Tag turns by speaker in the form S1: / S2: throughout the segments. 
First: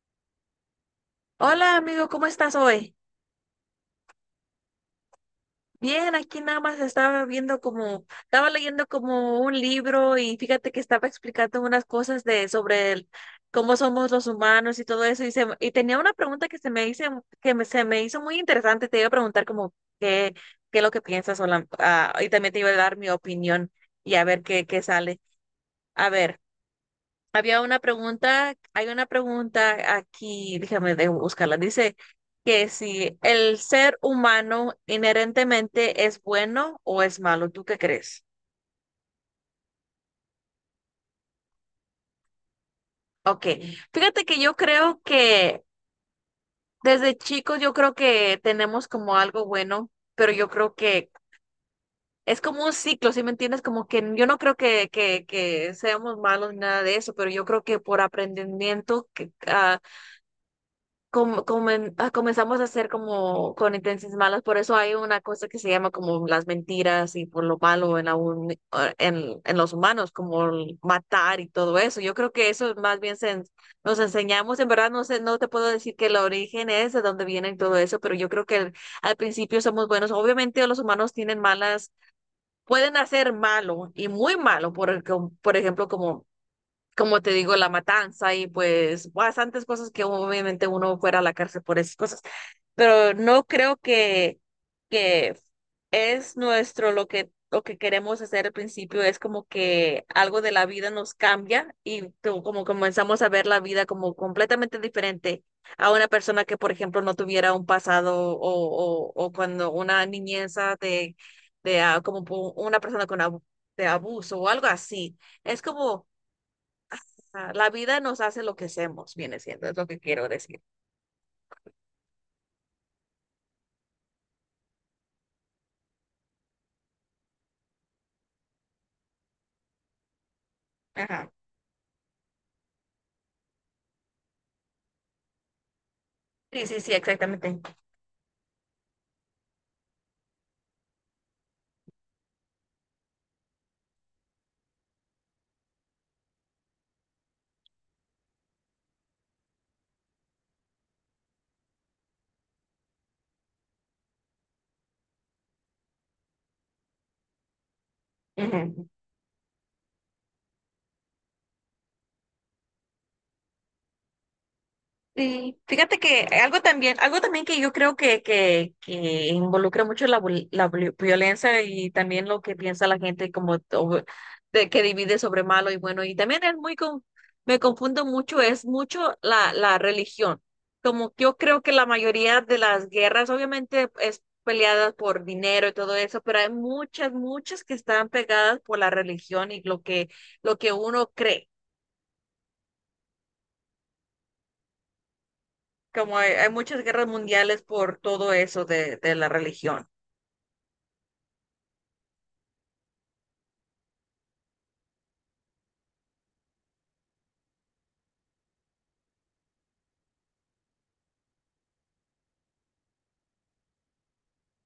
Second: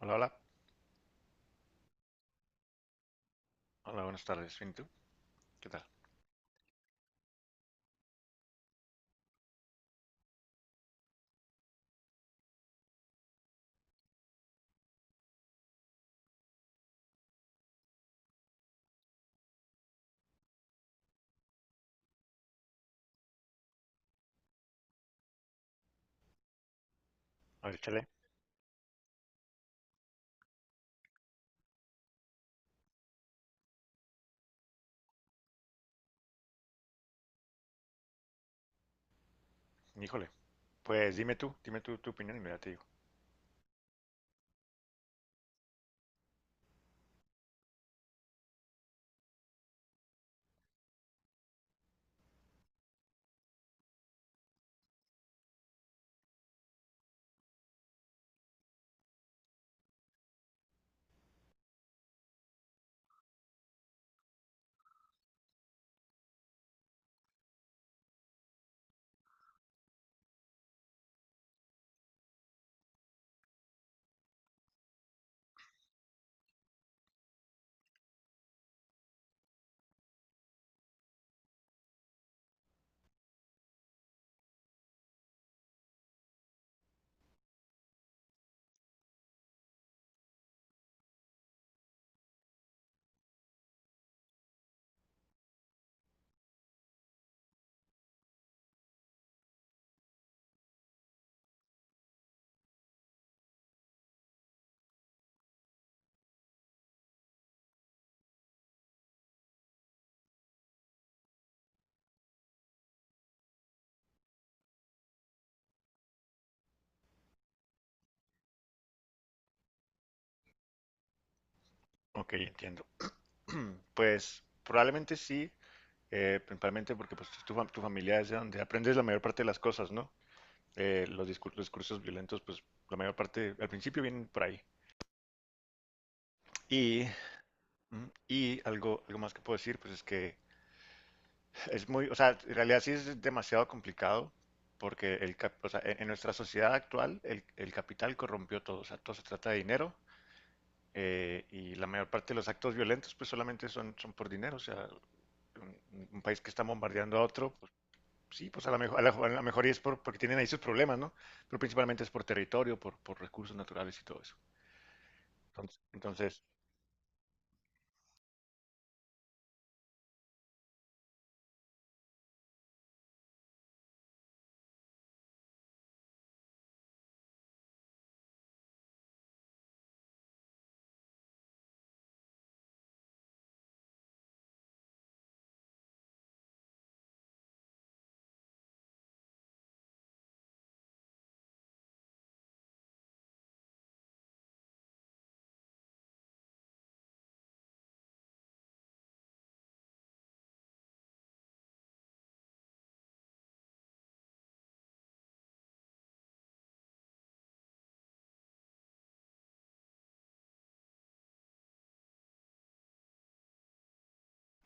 S1: Hola, hola.
S2: Hola amigo, ¿cómo estás hoy?
S1: Hola, buenas tardes. Bien, ¿tú? ¿Qué tal?
S2: Bien, aquí nada más estaba leyendo como un libro y fíjate que estaba explicando unas cosas de sobre cómo somos los humanos y todo eso. Y tenía una pregunta que se me hizo, se me hizo muy interesante, te iba a preguntar como qué, qué es lo que piensas y también te iba a dar mi opinión y a ver qué sale. A ver.
S1: A ver, chale.
S2: Hay una pregunta aquí, déjame de buscarla. Dice que si el ser humano inherentemente es bueno o es malo, ¿tú qué crees?
S1: Híjole. Pues dime tú tu opinión y mira te digo.
S2: Ok, fíjate que yo creo que desde chicos yo creo que tenemos como algo bueno, pero yo creo que es como un ciclo, ¿sí me entiendes? Como que yo no creo que seamos malos ni nada de eso, pero yo creo que por aprendimiento que comenzamos a hacer como con intenciones malas, por eso hay una cosa que se llama como las mentiras y por lo malo en, la un- ah, en los humanos, como el matar y todo eso. Yo creo que eso más bien nos enseñamos, en verdad no sé, no te puedo decir que el origen es de dónde viene y todo eso, pero yo creo que al principio somos buenos. Obviamente los humanos tienen malas, pueden hacer malo y muy malo, por ejemplo, como te digo, la matanza y pues bastantes cosas que obviamente uno fuera a la cárcel por esas cosas. Pero no creo que es nuestro lo que queremos hacer al principio, es como que algo de la vida nos cambia y como comenzamos a ver la vida como completamente diferente a una persona que, por ejemplo, no tuviera un pasado o, o cuando una niñeza de una persona de abuso o algo así. Es como la vida nos hace lo que hacemos, viene siendo, es lo que quiero decir.
S1: Ok, entiendo. Pues probablemente sí, principalmente porque pues tu familia es de donde aprendes la mayor parte de las cosas, ¿no?
S2: Ajá.
S1: Los discursos violentos, pues la mayor parte al principio vienen por ahí.
S2: Sí, sí, sí,
S1: Y,
S2: exactamente.
S1: y algo más que puedo decir, pues es que es muy, o sea, en realidad sí es demasiado complicado porque o sea, en nuestra sociedad actual el capital corrompió todo, o sea, todo se trata de dinero y la mayor parte de los actos violentos pues solamente son, son por dinero, o sea, un país que está bombardeando a otro, pues sí, pues a lo
S2: Ujú.
S1: mejor, a la mejor es por, porque tienen ahí sus problemas, ¿no? Pero principalmente es por territorio, por recursos naturales y todo eso.
S2: Sí,
S1: Entonces,
S2: fíjate que
S1: entonces,
S2: algo también que yo creo que involucra mucho la violencia y también lo que piensa la gente de que divide sobre malo y bueno, y también me confundo mucho, es mucho la religión. Como que yo creo que la mayoría de las guerras obviamente es peleadas por dinero y todo eso, pero hay muchas, muchas que están pegadas por la religión y lo que uno cree. Como hay muchas guerras mundiales por todo eso de la religión.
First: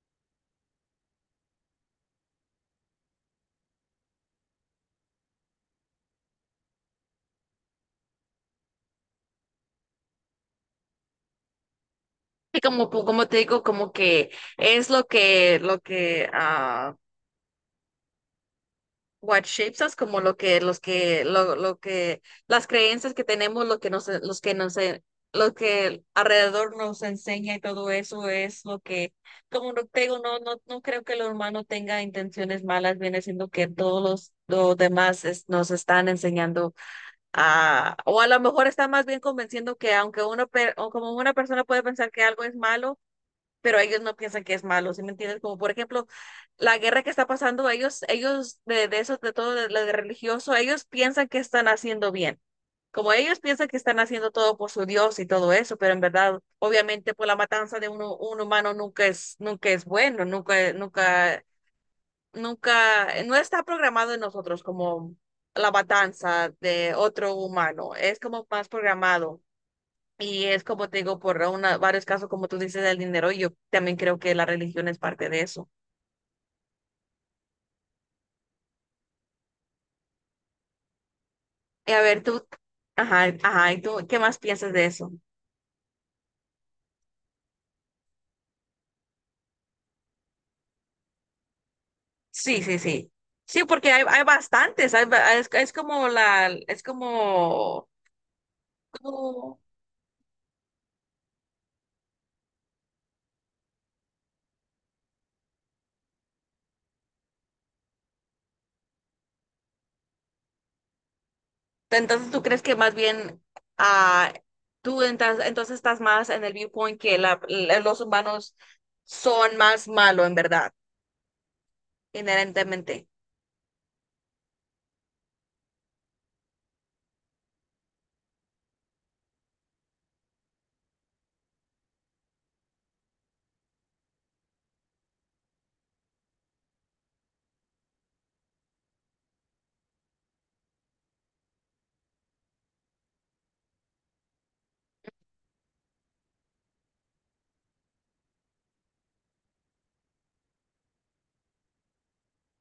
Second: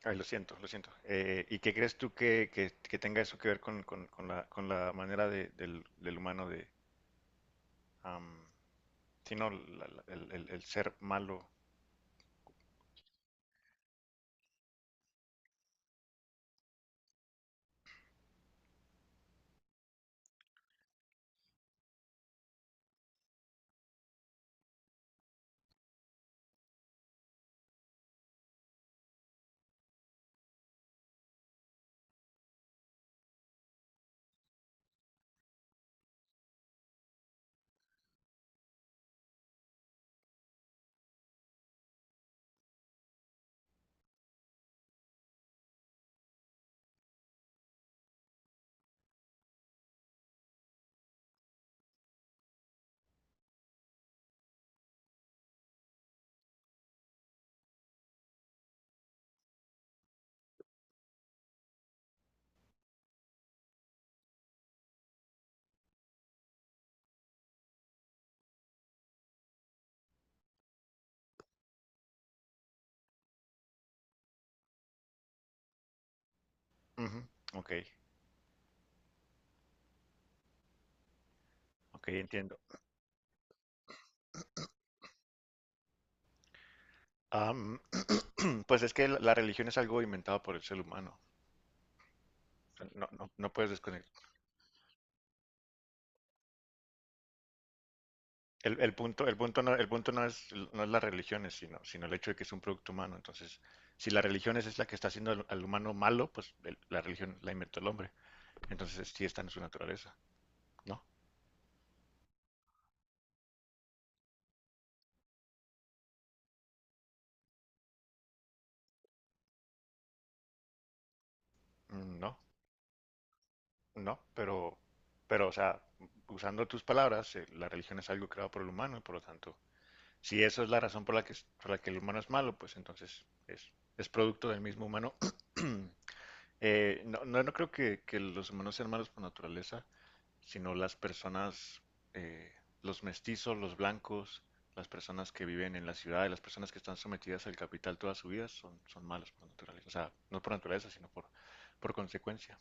S1: ay, lo siento, lo siento. ¿Y qué crees tú que, que tenga eso que ver con, con la manera del humano de, am, sí, no, ¿el ser malo?
S2: Y como te digo, como que es lo que, what shapes us, como lo que, los que, lo que, las creencias que tenemos, lo que alrededor nos enseña y todo eso es lo que, como no te digo, no creo que el humano tenga intenciones malas, viene siendo que todos los demás nos están enseñando. O a lo mejor está más bien convenciendo que aunque uno, per o como una persona puede pensar que algo es malo, pero ellos no piensan que es malo, ¿sí me entiendes? Como por ejemplo, la guerra que está pasando, ellos de eso, de todo lo de religioso, ellos piensan que están haciendo bien. Como ellos piensan que están haciendo todo por su Dios y todo eso, pero en verdad, obviamente, por la matanza de uno, un humano nunca es bueno, nunca, nunca nunca, no está programado en nosotros como la matanza de otro humano, es como más programado. Y es como te digo, por varios casos, como tú dices, del dinero, y yo también creo que la religión es parte de eso.
S1: Ujú. Ok,
S2: Y a
S1: ok,
S2: ver, tú,
S1: entiendo.
S2: ajá, ajá, ¿y tú qué más piensas de eso?
S1: Am, pues es que la religión es algo inventado por el ser humano.
S2: Sí,
S1: O
S2: sí,
S1: sea, no,
S2: sí.
S1: no, no
S2: Sí,
S1: puedes
S2: porque hay,
S1: desconectar.
S2: hay bastantes, es como la, es como,
S1: El punto,
S2: como
S1: el punto no es, no es las religiones, sino, sino el hecho de que es un producto humano. Entonces, si la religión es la que está haciendo al humano malo, pues la religión la inventó el hombre. Entonces, sí está en su naturaleza. No,
S2: entonces, ¿tú crees que más bien ah, entonces estás más en el viewpoint que los humanos son más malos en verdad,
S1: no,
S2: inherentemente,
S1: no, pero, o sea, usando tus palabras, la religión es algo creado por el humano y por lo tanto si eso es la razón por la que el humano es malo, pues entonces es producto del mismo humano. No, no, no creo que los humanos sean malos por naturaleza, sino las personas, eh, los mestizos, los blancos, las personas que viven en la ciudad y las personas que están sometidas al capital toda su vida son, son malos por naturaleza. O sea, no por naturaleza, sino por consecuencia.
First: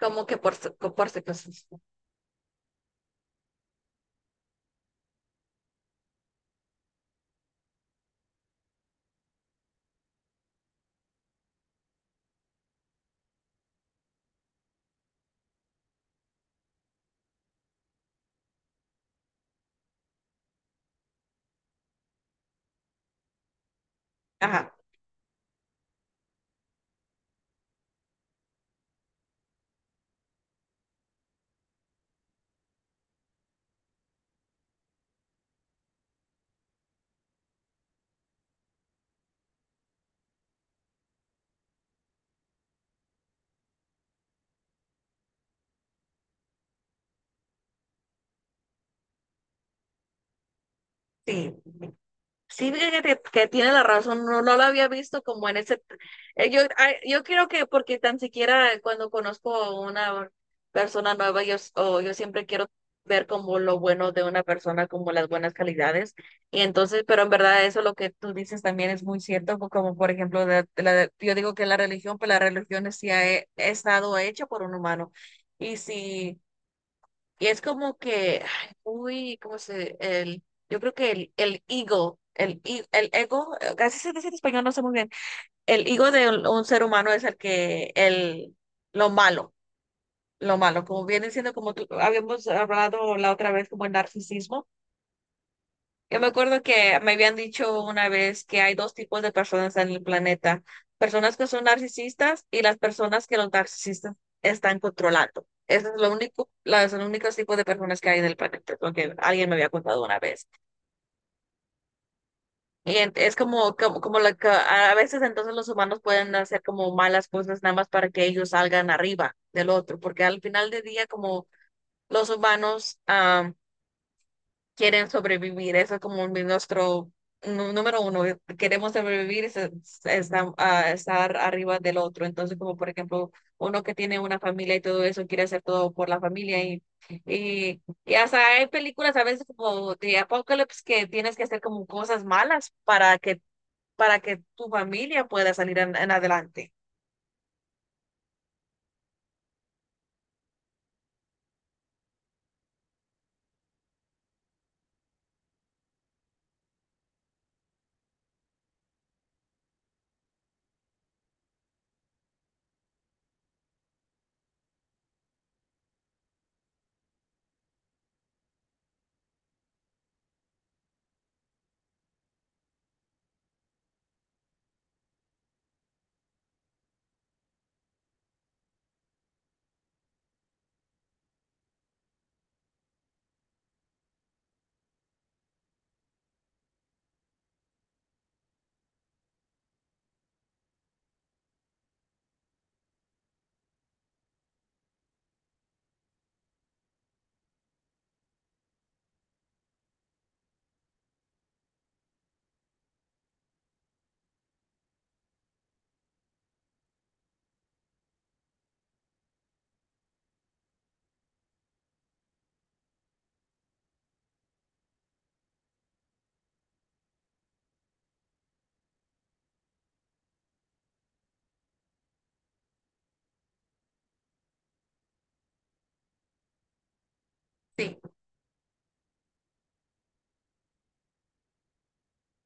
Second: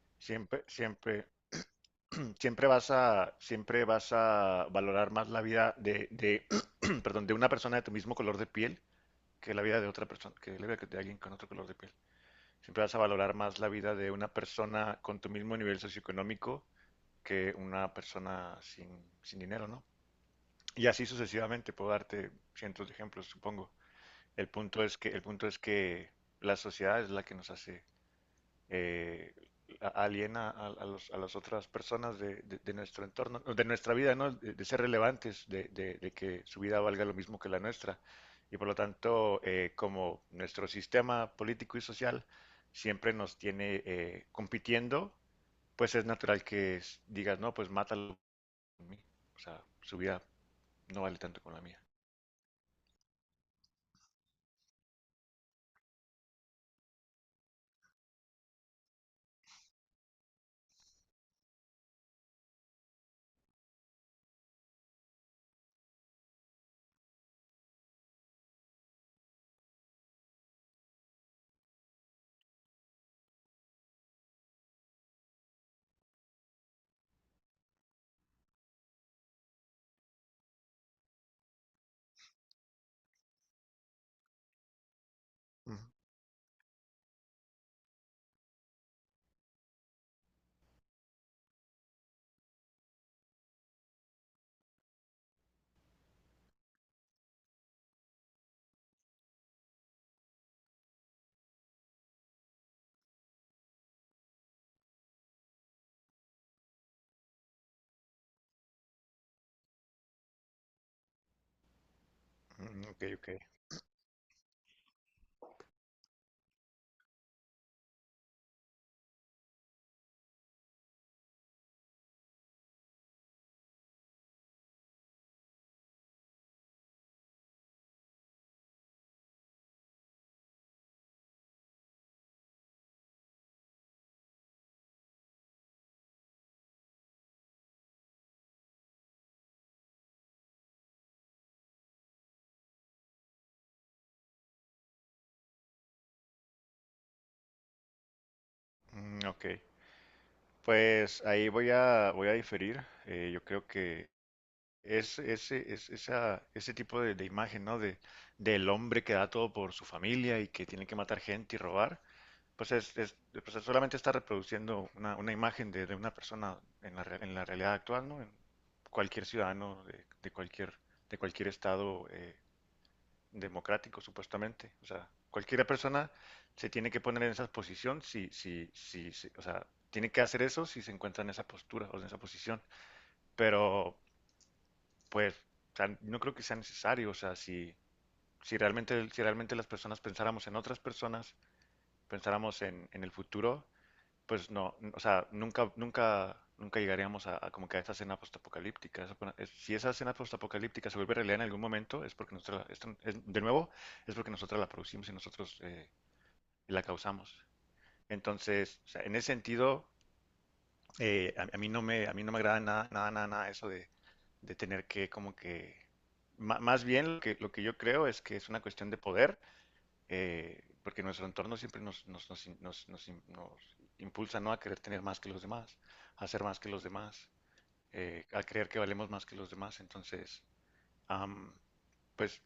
S2: como que por,
S1: Siempre,
S2: por ser
S1: siempre,
S2: cosas?
S1: siempre vas a valorar más la vida de, perdón, de una persona de tu mismo color de piel que la vida de otra persona, que la vida de alguien con otro color de piel. Siempre vas a valorar más la vida de una persona con tu mismo nivel socioeconómico que una persona sin, sin dinero, ¿no? Y así sucesivamente, puedo darte cientos de ejemplos, supongo.
S2: Ajá,
S1: El punto es que la sociedad es la que nos hace eh, aliena a, a las otras personas de, de nuestro entorno, de nuestra vida, ¿no? De ser relevantes, de, de que su vida valga lo mismo que la nuestra. Y por lo tanto, como nuestro sistema político y social siempre nos tiene compitiendo, pues es natural que digas, no, pues "mátalo por mí". O sea, su vida no vale tanto como
S2: sí.
S1: la mía.
S2: Sí, fíjate que tiene la razón, no lo había visto como en ese. Yo creo que porque tan siquiera cuando conozco a una persona nueva, yo, s- o yo siempre quiero ver como lo bueno de una persona, como las buenas calidades. Y entonces, pero en verdad eso lo que tú dices también es muy cierto, como por ejemplo, yo digo que la religión, pues la religión sí ha estado hecha por un humano. Y si y es como que, ay, uy, yo creo que el ego, casi se dice en español, no sé muy bien,
S1: Ujú.
S2: el ego de un ser humano es lo malo, lo malo, como viene siendo como habíamos hablado la otra vez, como el narcisismo yo me acuerdo que me habían dicho una vez que hay dos tipos de personas en el planeta, personas que son narcisistas y las personas que los narcisistas están controlando. Ese es lo único, son los únicos tipos de personas que hay en el planeta, es lo que alguien me había contado una vez.
S1: Mm. Ok, ok.
S2: Es como a veces entonces los humanos pueden hacer como malas cosas nada más para que ellos salgan arriba del otro, porque al final del día como los humanos quieren sobrevivir. Eso es como nuestro número uno. Queremos sobrevivir y a estar arriba del otro. Entonces, como por ejemplo, uno que tiene una familia y todo eso, quiere hacer todo por la familia. Y hasta hay películas a veces como de Apocalypse que tienes que hacer como cosas malas para que, tu familia pueda salir en adelante.
S1: Mm, ok, pues ahí voy a, voy a diferir. Yo creo que es, ese, es, esa, ese tipo de imagen, ¿no? De, del hombre que da todo por su familia y que tiene que matar gente y robar, pues pues es, solamente está reproduciendo una imagen de una persona en la, en la realidad actual, ¿no? En cualquier ciudadano de cualquier estado democrático, supuestamente. O sea, cualquier persona se tiene que poner en esa posición si, si, si, o sea, tiene que hacer eso si se encuentra en esa postura o en esa posición. Pero, pues, o sea, no creo que sea necesario. O sea, si, si realmente, si realmente las personas pensáramos en otras personas, pensáramos en el futuro, pues no, o sea, nunca, nunca, nunca llegaríamos a como que a esta escena postapocalíptica. Si esa escena postapocalíptica se vuelve realidad en algún momento, es porque nosotros, de nuevo, es porque nosotros la producimos y nosotros la causamos. Entonces, o sea, en ese sentido, a mí no me, a mí no me agrada nada, nada, nada, nada eso de tener que como que, más bien lo que yo creo es que es una cuestión de poder porque nuestro entorno siempre nos, nos, nos, nos impulsa ¿no? a querer tener más que los demás, a ser más que los demás,
S2: Sí,
S1: a creer que valemos más que los demás. Entonces, am, pues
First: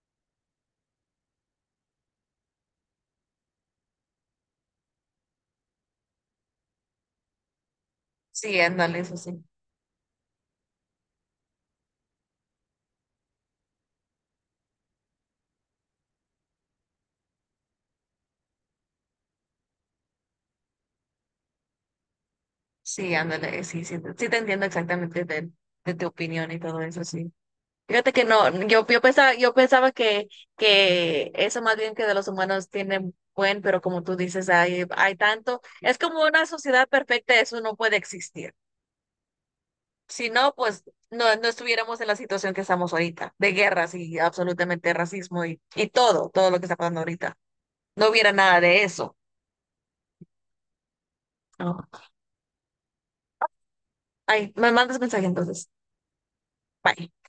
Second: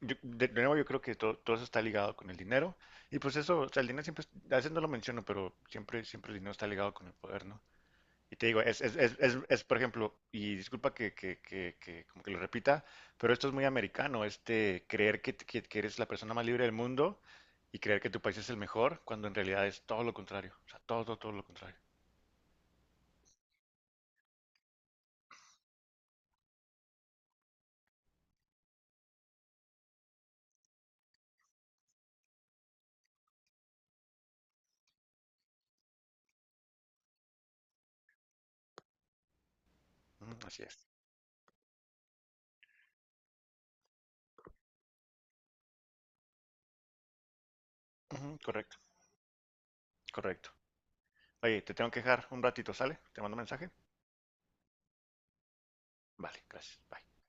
S1: de nuevo yo creo que todo eso está ligado con el dinero. Y pues eso, o sea, el dinero siempre, a veces no lo menciono, pero siempre, siempre el dinero está ligado con el poder, ¿no? Y te
S2: sí,
S1: digo,
S2: ándale, eso sí.
S1: por ejemplo, y disculpa que como que lo repita, pero esto es muy americano, este creer que eres la persona más libre del mundo y creer que tu país es el mejor, cuando en realidad es todo lo contrario. O sea, todo, todo, todo lo contrario.
S2: Sí, ándale, sí, sí, sí te entiendo exactamente de tu opinión y todo eso, sí. Fíjate que no, yo pensaba que eso más bien que de los humanos tiene buen, pero como tú dices, hay tanto, es como una sociedad perfecta, eso no puede existir. Si
S1: Ujú,
S2: no,
S1: así es.
S2: pues no estuviéramos en la situación que estamos ahorita, de guerras y absolutamente racismo y todo, todo lo que está pasando ahorita. No hubiera
S1: Ujú,
S2: nada
S1: correcto,
S2: de eso.
S1: correcto. Oye, te
S2: No.
S1: tengo que dejar un ratito, ¿sale? Te mando un mensaje.
S2: Ay, me mandas mensaje entonces.
S1: Vale, gracias.
S2: Bye.
S1: Bye.